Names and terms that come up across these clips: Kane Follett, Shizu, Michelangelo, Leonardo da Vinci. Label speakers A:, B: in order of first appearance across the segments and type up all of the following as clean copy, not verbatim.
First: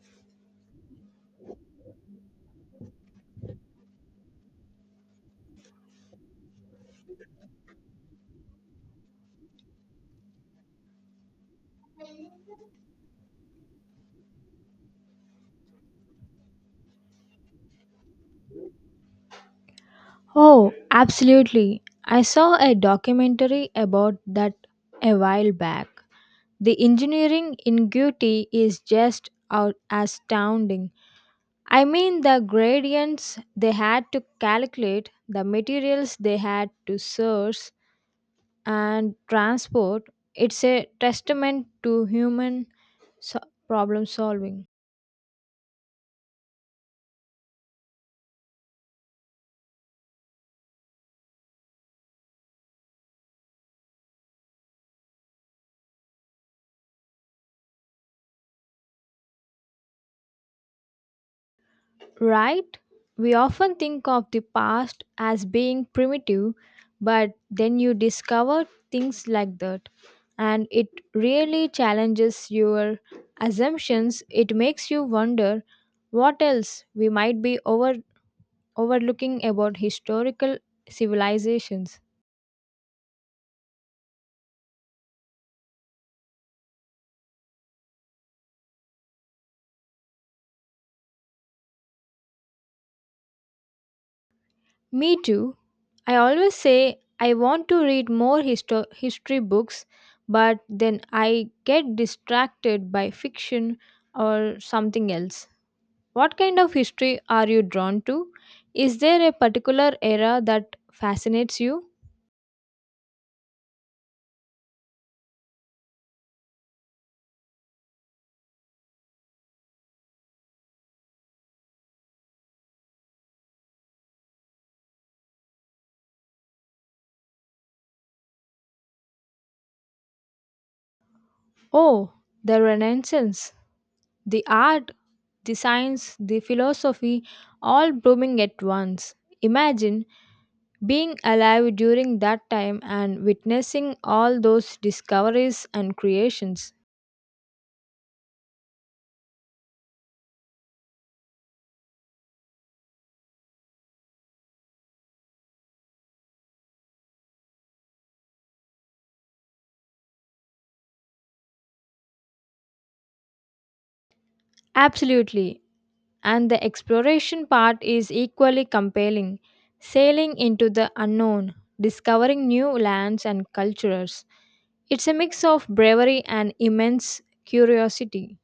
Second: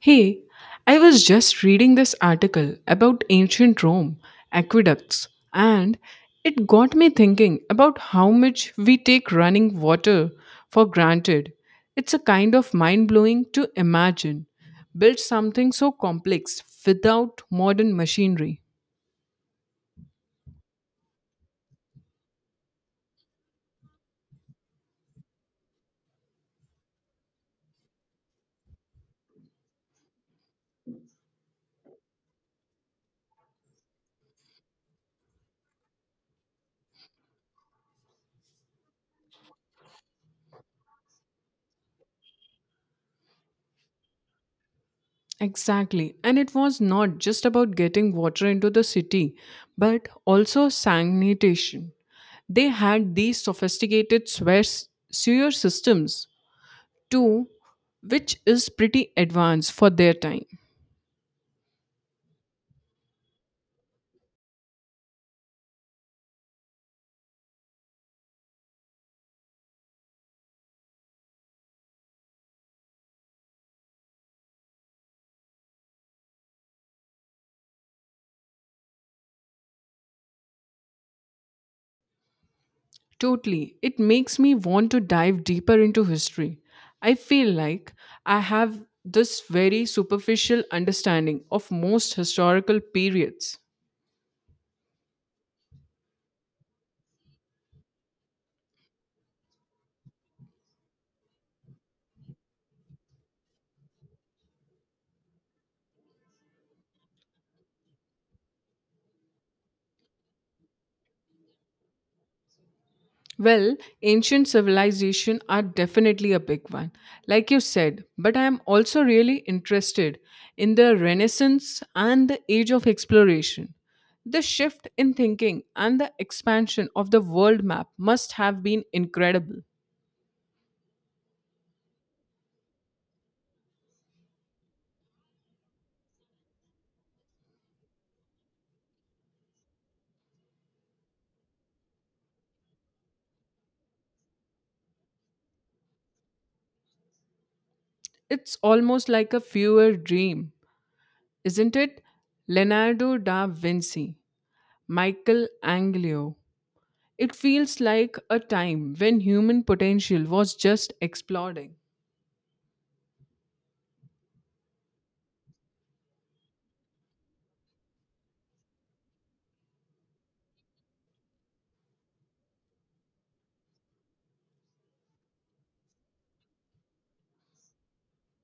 A: Hey, I was just reading this article about ancient Rome, aqueducts, and it got me thinking about how much we take running water for granted. It's a kind of mind blowing to imagine. Build something so complex without modern machinery.
B: Oh, absolutely. I saw a documentary about that a while back. The engineering ingenuity is just out astounding. I mean, the gradients they had to calculate, the materials they had to source and transport. It's a testament to human problem solving.
A: Exactly. And it was not just about getting water into the city, but also sanitation they had these sophisticated swear sewer systems too, which is pretty advanced for their time.
B: Right? We often think of the past as being primitive, but then you discover things like that, and it really challenges your assumptions. It makes you wonder what else we might be overlooking about historical civilizations.
A: Totally. It makes me want to dive deeper into history. I feel like I have this very superficial understanding of most historical periods.
B: Me too. I always say I want to read more history books, but then I get distracted by fiction or something else. What kind of history are you drawn to? Is there a particular era that fascinates you?
A: Well, ancient civilization are definitely a big one, like you said, but I am also really interested in the Renaissance and the Age of Exploration. The shift in thinking and the expansion of the world map must have been incredible.
B: Oh, the Renaissance, the art, the science, the philosophy, all blooming at once. Imagine being alive during that time and witnessing all those discoveries and creations.
A: It's almost like a fewer dream, isn't it? Leonardo da Vinci, Michelangelo. It feels like a time when human potential was just exploding.
B: Absolutely. And the exploration part is equally compelling. Sailing into the unknown, discovering new lands and cultures. It's a mix of bravery and immense curiosity.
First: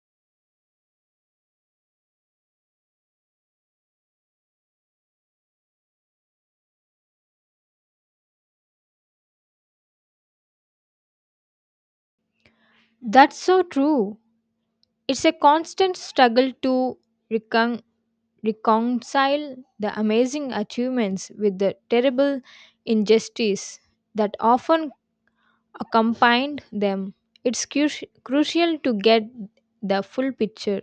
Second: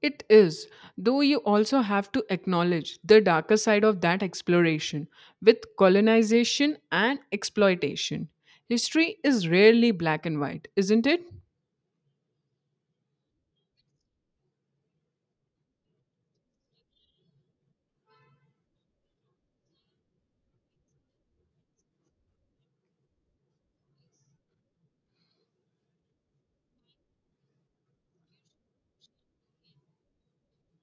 A: It is, though you also have to acknowledge the darker side of that exploration with colonization and exploitation. History is rarely black and white, isn't it?
B: That's so true. It's a constant struggle to recon- reconcile the amazing achievements with the terrible injustice that often accompanied them. It's crucial to get the full picture.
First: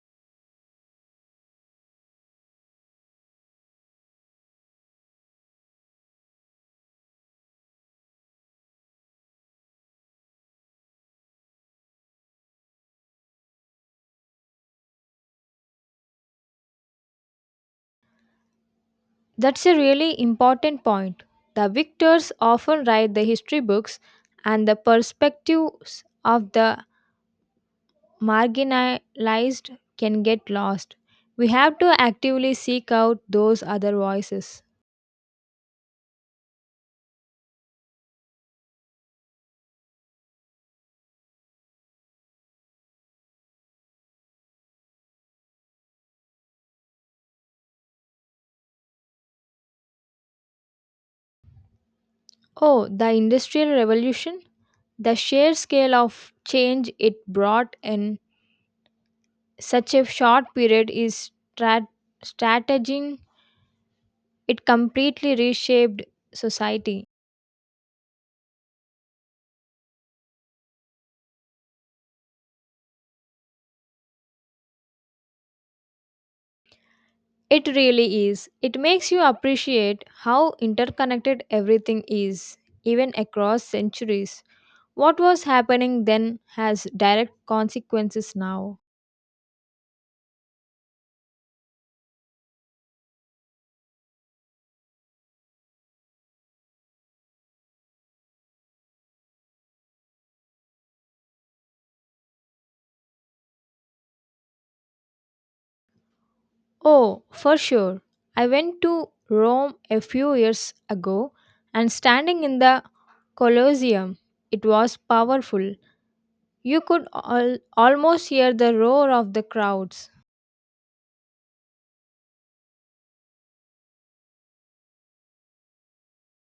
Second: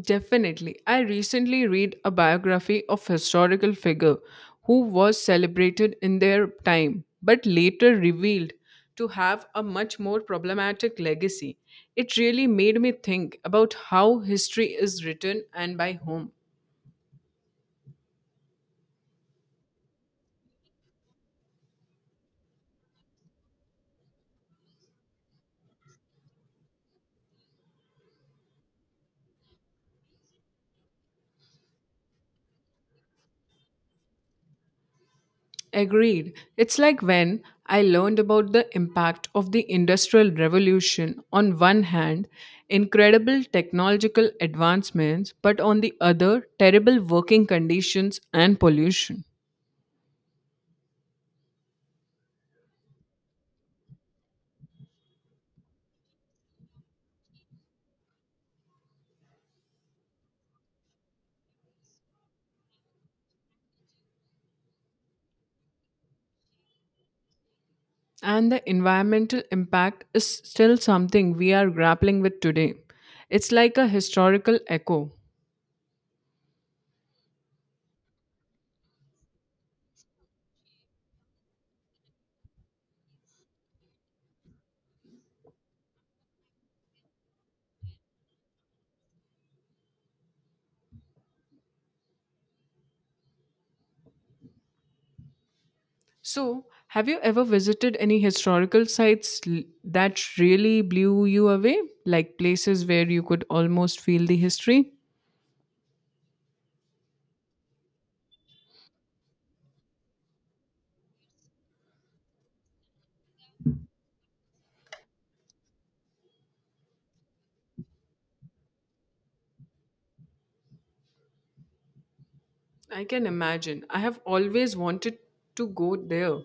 A: Definitely. I recently read a biography of historical figure who was celebrated in their time but later revealed to have a much more problematic legacy. It really made me think about how history is written and by whom.
B: That's a really important point. The victors often write the history books, and the perspectives of the marginalized can get lost. We have to actively seek out those other voices.
A: Agreed. It's like when I learned about the impact of the Industrial Revolution on one hand, incredible technological advancements, but on the other, terrible working conditions and pollution.
B: Oh, the Industrial Revolution? The sheer scale of change it brought in such a short period is strat- strategizing. It completely reshaped society.
A: And the environmental impact is still something we are grappling with today. It's like a historical echo.
B: It really is. It makes you appreciate how interconnected everything is, even across centuries. What was happening then has direct consequences now.
A: So, have you ever visited any historical sites that really blew you away? Like places where you could almost feel the history?
B: Oh, for sure. I went to Rome a few years ago and standing in the Colosseum. It was powerful. You could almost hear the roar of the crowds.
A: I can imagine. I have always wanted to go there.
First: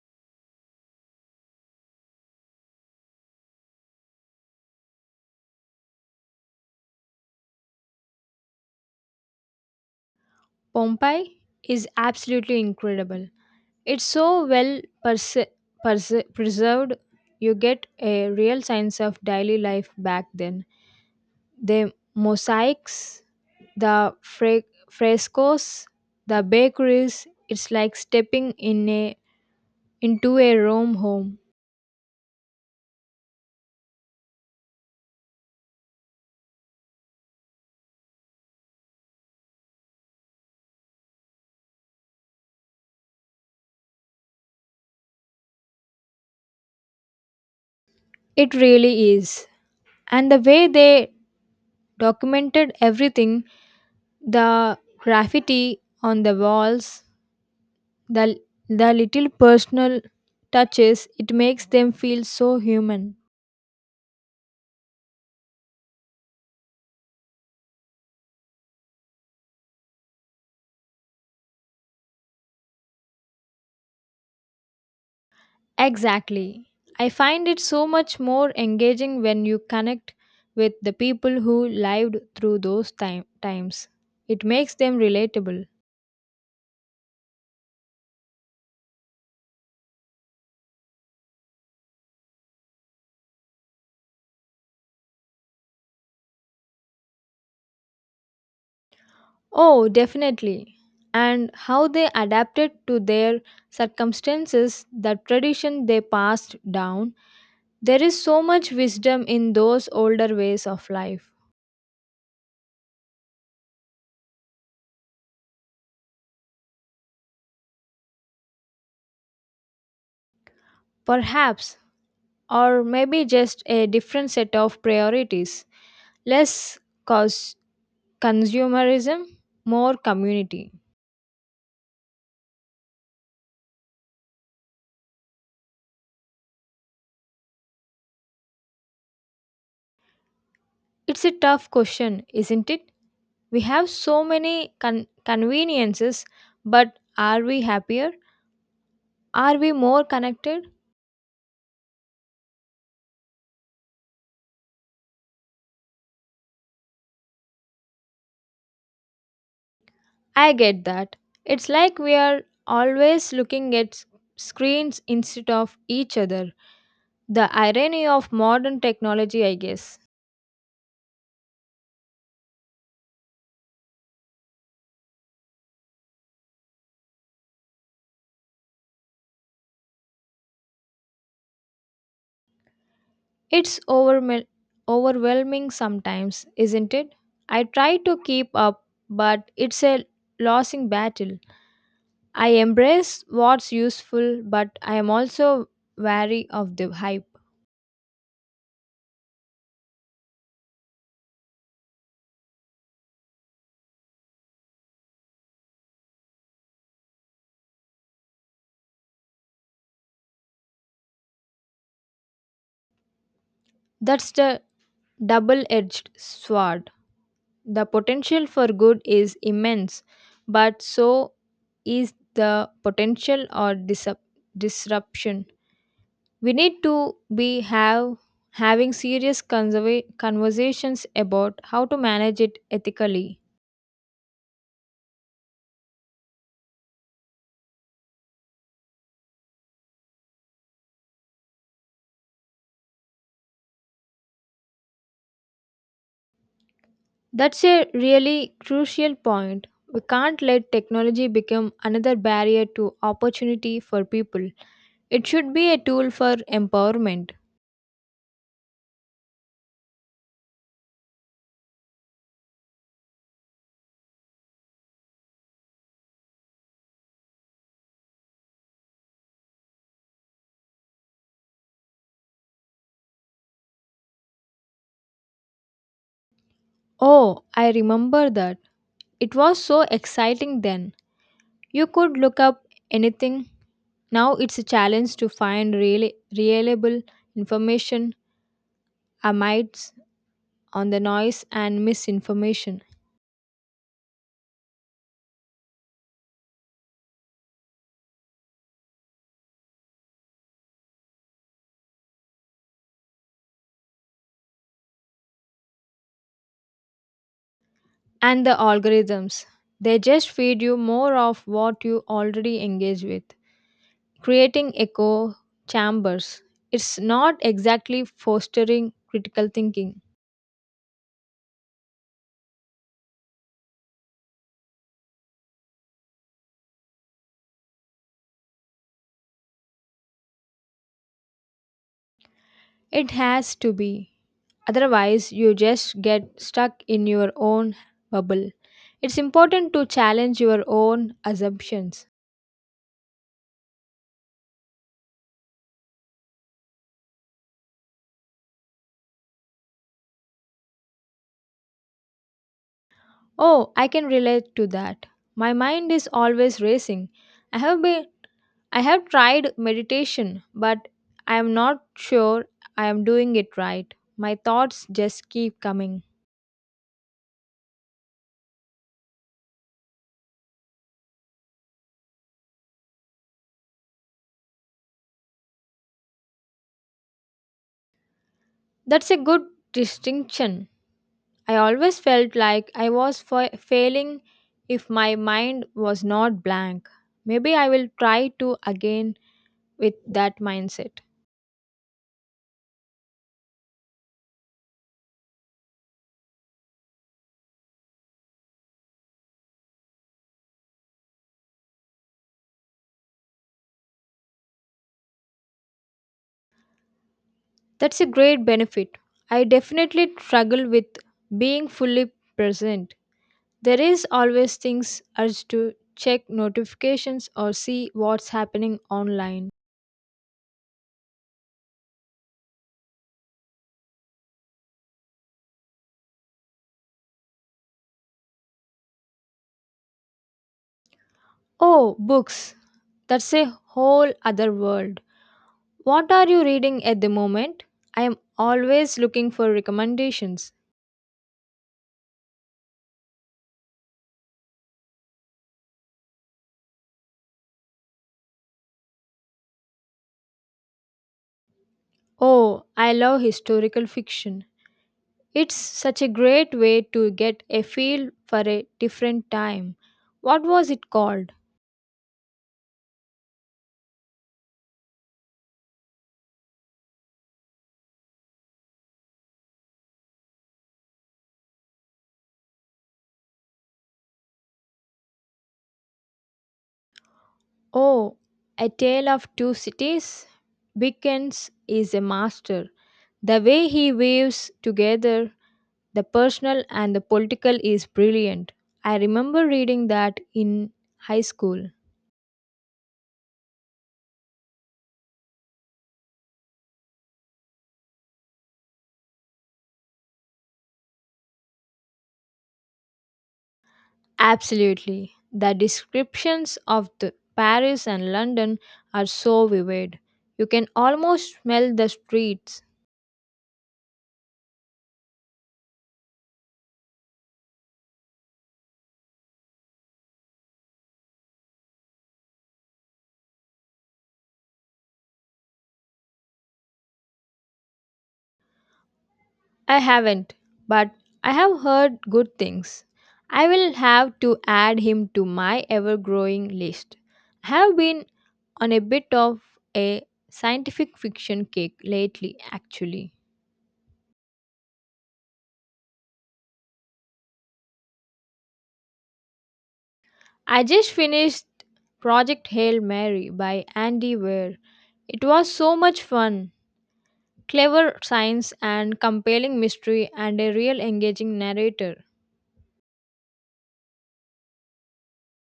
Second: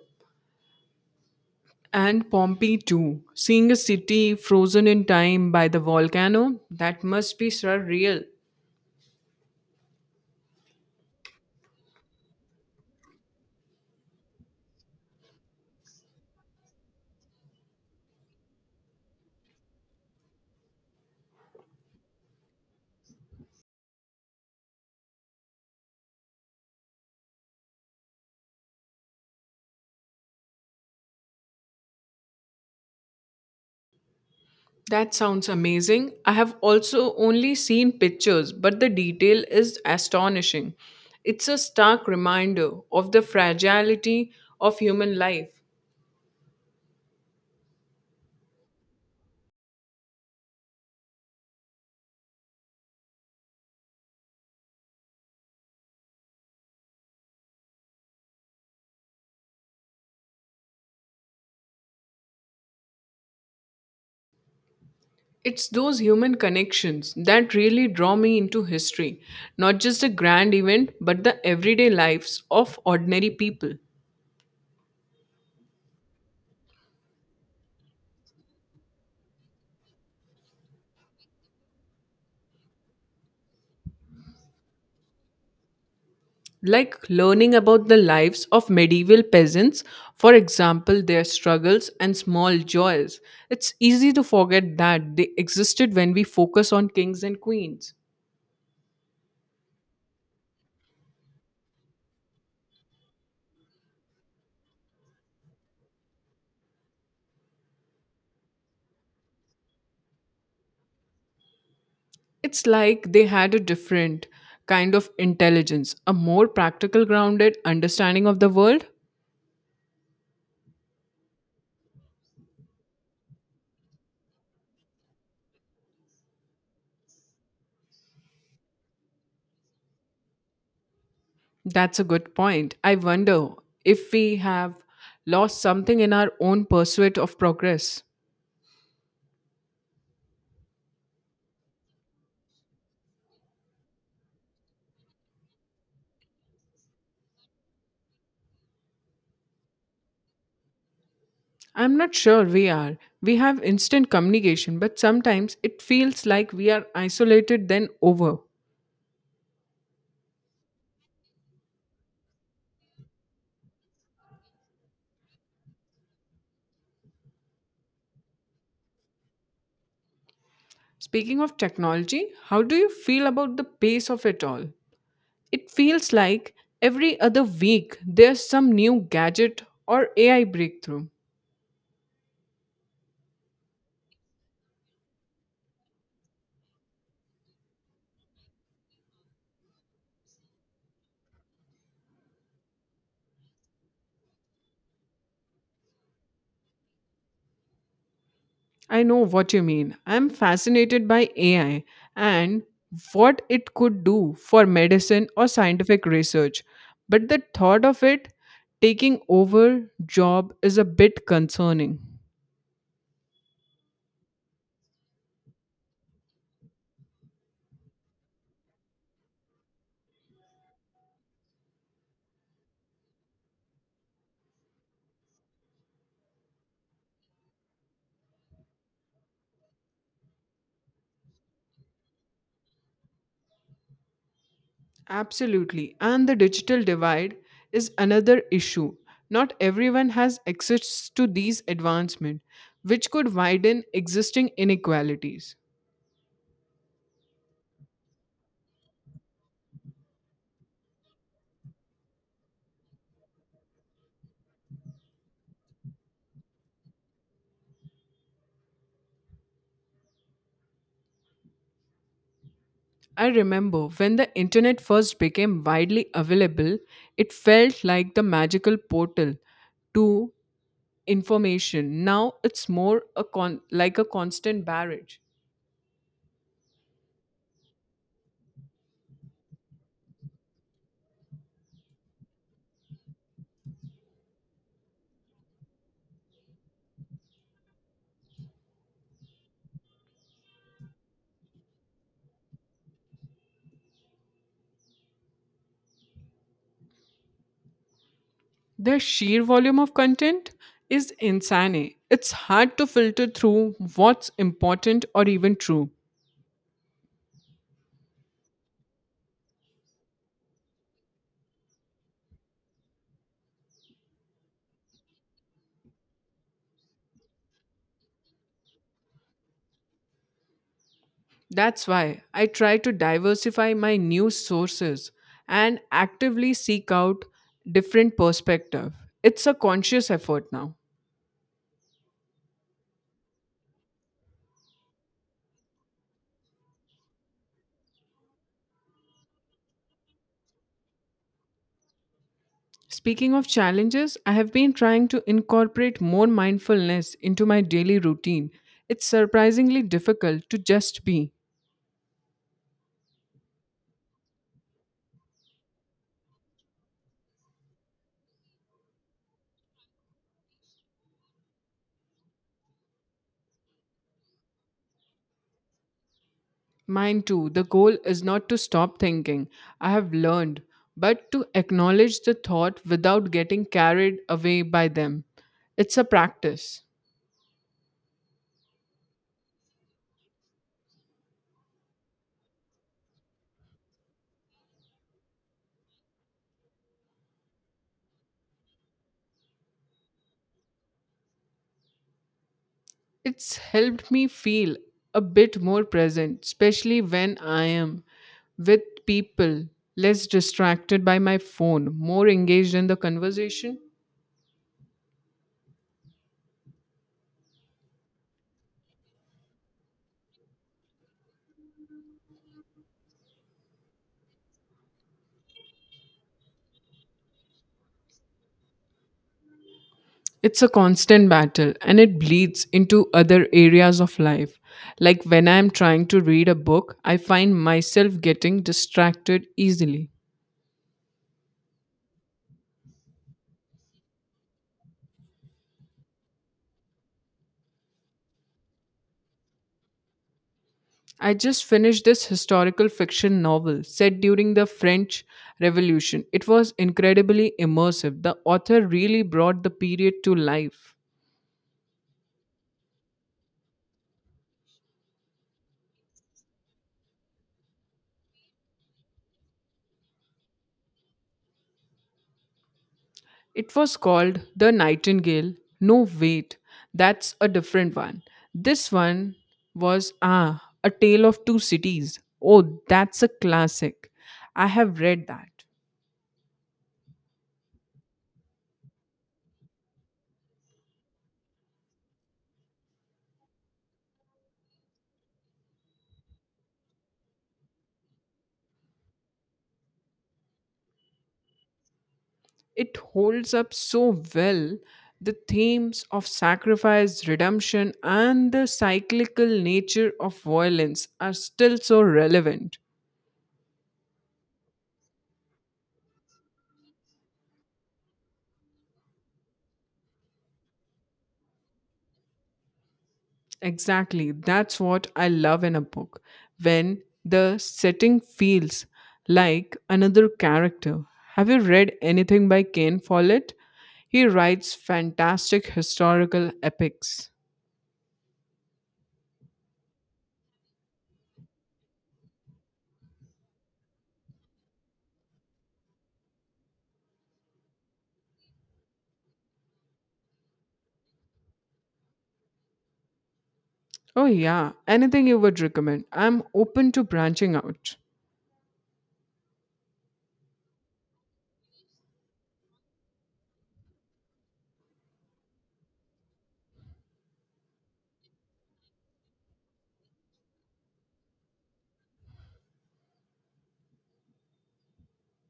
A: And Pompeii too. Seeing a city frozen in time by the volcano, that must be surreal.
B: Pompeii is absolutely incredible. It's so well preserved, you get a real sense of daily life back then. The mosaics, the frescoes, the bakeries, it's like stepping into a Rome home.
A: That sounds amazing. I have also only seen pictures, but the detail is astonishing. It's a stark reminder of the fragility of human life.
B: It really is. And the way they documented everything, the graffiti on the walls, the, the little personal touches. It makes them feel so human.
A: It's those human connections that really draw me into history, not just the grand event, but the everyday lives of ordinary people.
B: Exactly. I find it so much more engaging when you connect with the people who lived through times. It makes them relatable.
A: Like learning about the lives of medieval peasants, for example, their struggles and small joys. It's easy to forget that they existed when we focus on kings and queens.
B: Oh, definitely. And how they adapted to their circumstances, the tradition they passed down, there is so much wisdom in those older ways of life.
A: It's like they had a different kind of intelligence, a more practical, grounded understanding of the world.
B: Perhaps, or maybe just a different set of priorities. Less cause consumerism, more community.
A: That's a good point. I wonder if we have lost something in our own pursuit of progress.
B: It's a tough question, isn't it? We have so many conveniences, but are we happier? Are we more connected?
A: I'm not sure we are. We have instant communication, but sometimes it feels like we are isolated then over.
B: I get that. It's like we are always looking at screens instead of each other. The irony of modern technology, I guess.
A: Speaking of technology, how do you feel about the pace of it all? It feels like every other week there's some new gadget or AI breakthrough.
B: It's overwhelming sometimes, isn't it? I try to keep up, but it's a losing battle. I embrace what's useful, but I am also wary of the hype.
A: I know what you mean. I'm fascinated by AI and what it could do for medicine or scientific research. But the thought of it taking over job is a bit concerning.
B: That's the double edged sword. The potential for good is immense, but so is the potential or disruption. We need to be have having serious conversations about how to manage it ethically.
A: Absolutely. And the digital divide is another issue. Not everyone has access to these advancements, which could widen existing inequalities.
B: That's a really crucial point. We can't let technology become another barrier to opportunity for people. It should be a tool for empowerment.
A: I remember when the internet first became widely available, it felt like the magical portal to information. Now it's more a like a constant barrage.
B: Oh, I remember that. It was so exciting then. You could look up anything. Now it's a challenge to find really reliable information amidst on the noise and misinformation.
A: The sheer volume of content is insane. It's hard to filter through what's important or even true.
B: And the algorithms. They just feed you more of what you already engage with, creating echo chambers. It's not exactly fostering critical thinking.
A: That's why I try to diversify my news sources and actively seek out different perspective. It's a conscious effort now.
B: It has to be. Otherwise, you just get stuck in your own bubble. It's important to challenge your own assumptions.
A: Speaking of challenges, I have been trying to incorporate more mindfulness into my daily routine. It's surprisingly difficult to just be.
B: Oh, I can relate to that. My mind is always racing. I have been I have tried meditation, but I am not sure I am doing it right. My thoughts just keep coming.
A: Mine too, the goal is not to stop thinking, I have learned, but to acknowledge the thought without getting carried away by them. It's a practice.
B: That's a good distinction. I always felt like I was failing if my mind was not blank. Maybe I will try to again with that mindset.
A: It's helped me feel a bit more present, especially when I am with people, less distracted by my phone, more engaged in the conversation.
B: That's a great benefit. I definitely struggle with being fully present. There is always things urge to check notifications or see what's happening online.
A: It's a constant battle and it bleeds into other areas of life. Like when I am trying to read a book, I find myself getting distracted easily.
B: Oh, books. That's a whole other world. What are you reading at the moment? I am always looking for recommendations.
A: I just finished this historical fiction novel set during the French Revolution. It was incredibly immersive. The author really brought the period to life.
B: Oh, I love historical fiction. It's such a great way to get a feel for a different time. What was it called?
A: It was called The Nightingale. No, wait, that's a different one. This one was Ah, A Tale of Two Cities. Oh, that's a classic. I have read that.
B: Oh, A Tale of Two Cities? Dickens is a master. The way he weaves together the personal and the political is brilliant. I remember reading that in high school.
A: It holds up so well. The themes of sacrifice, redemption, and the cyclical nature of violence are still so relevant.
B: Absolutely. The descriptions of the Paris and London are so vivid. You can almost smell the streets.
A: Exactly. That's what I love in a book. When the setting feels like another character. Have you read anything by Kane Follett? He writes fantastic historical epics.
B: I haven't, but I have heard good things. I will have to add him to my ever growing list. I have been on a bit of a scientific fiction kick lately, actually.
A: Oh, yeah. Anything you would recommend? I'm open to branching out.
B: I just finished Project Hail Mary by Andy Weir. It was so much fun, clever science and compelling mystery, and a real engaging narrator.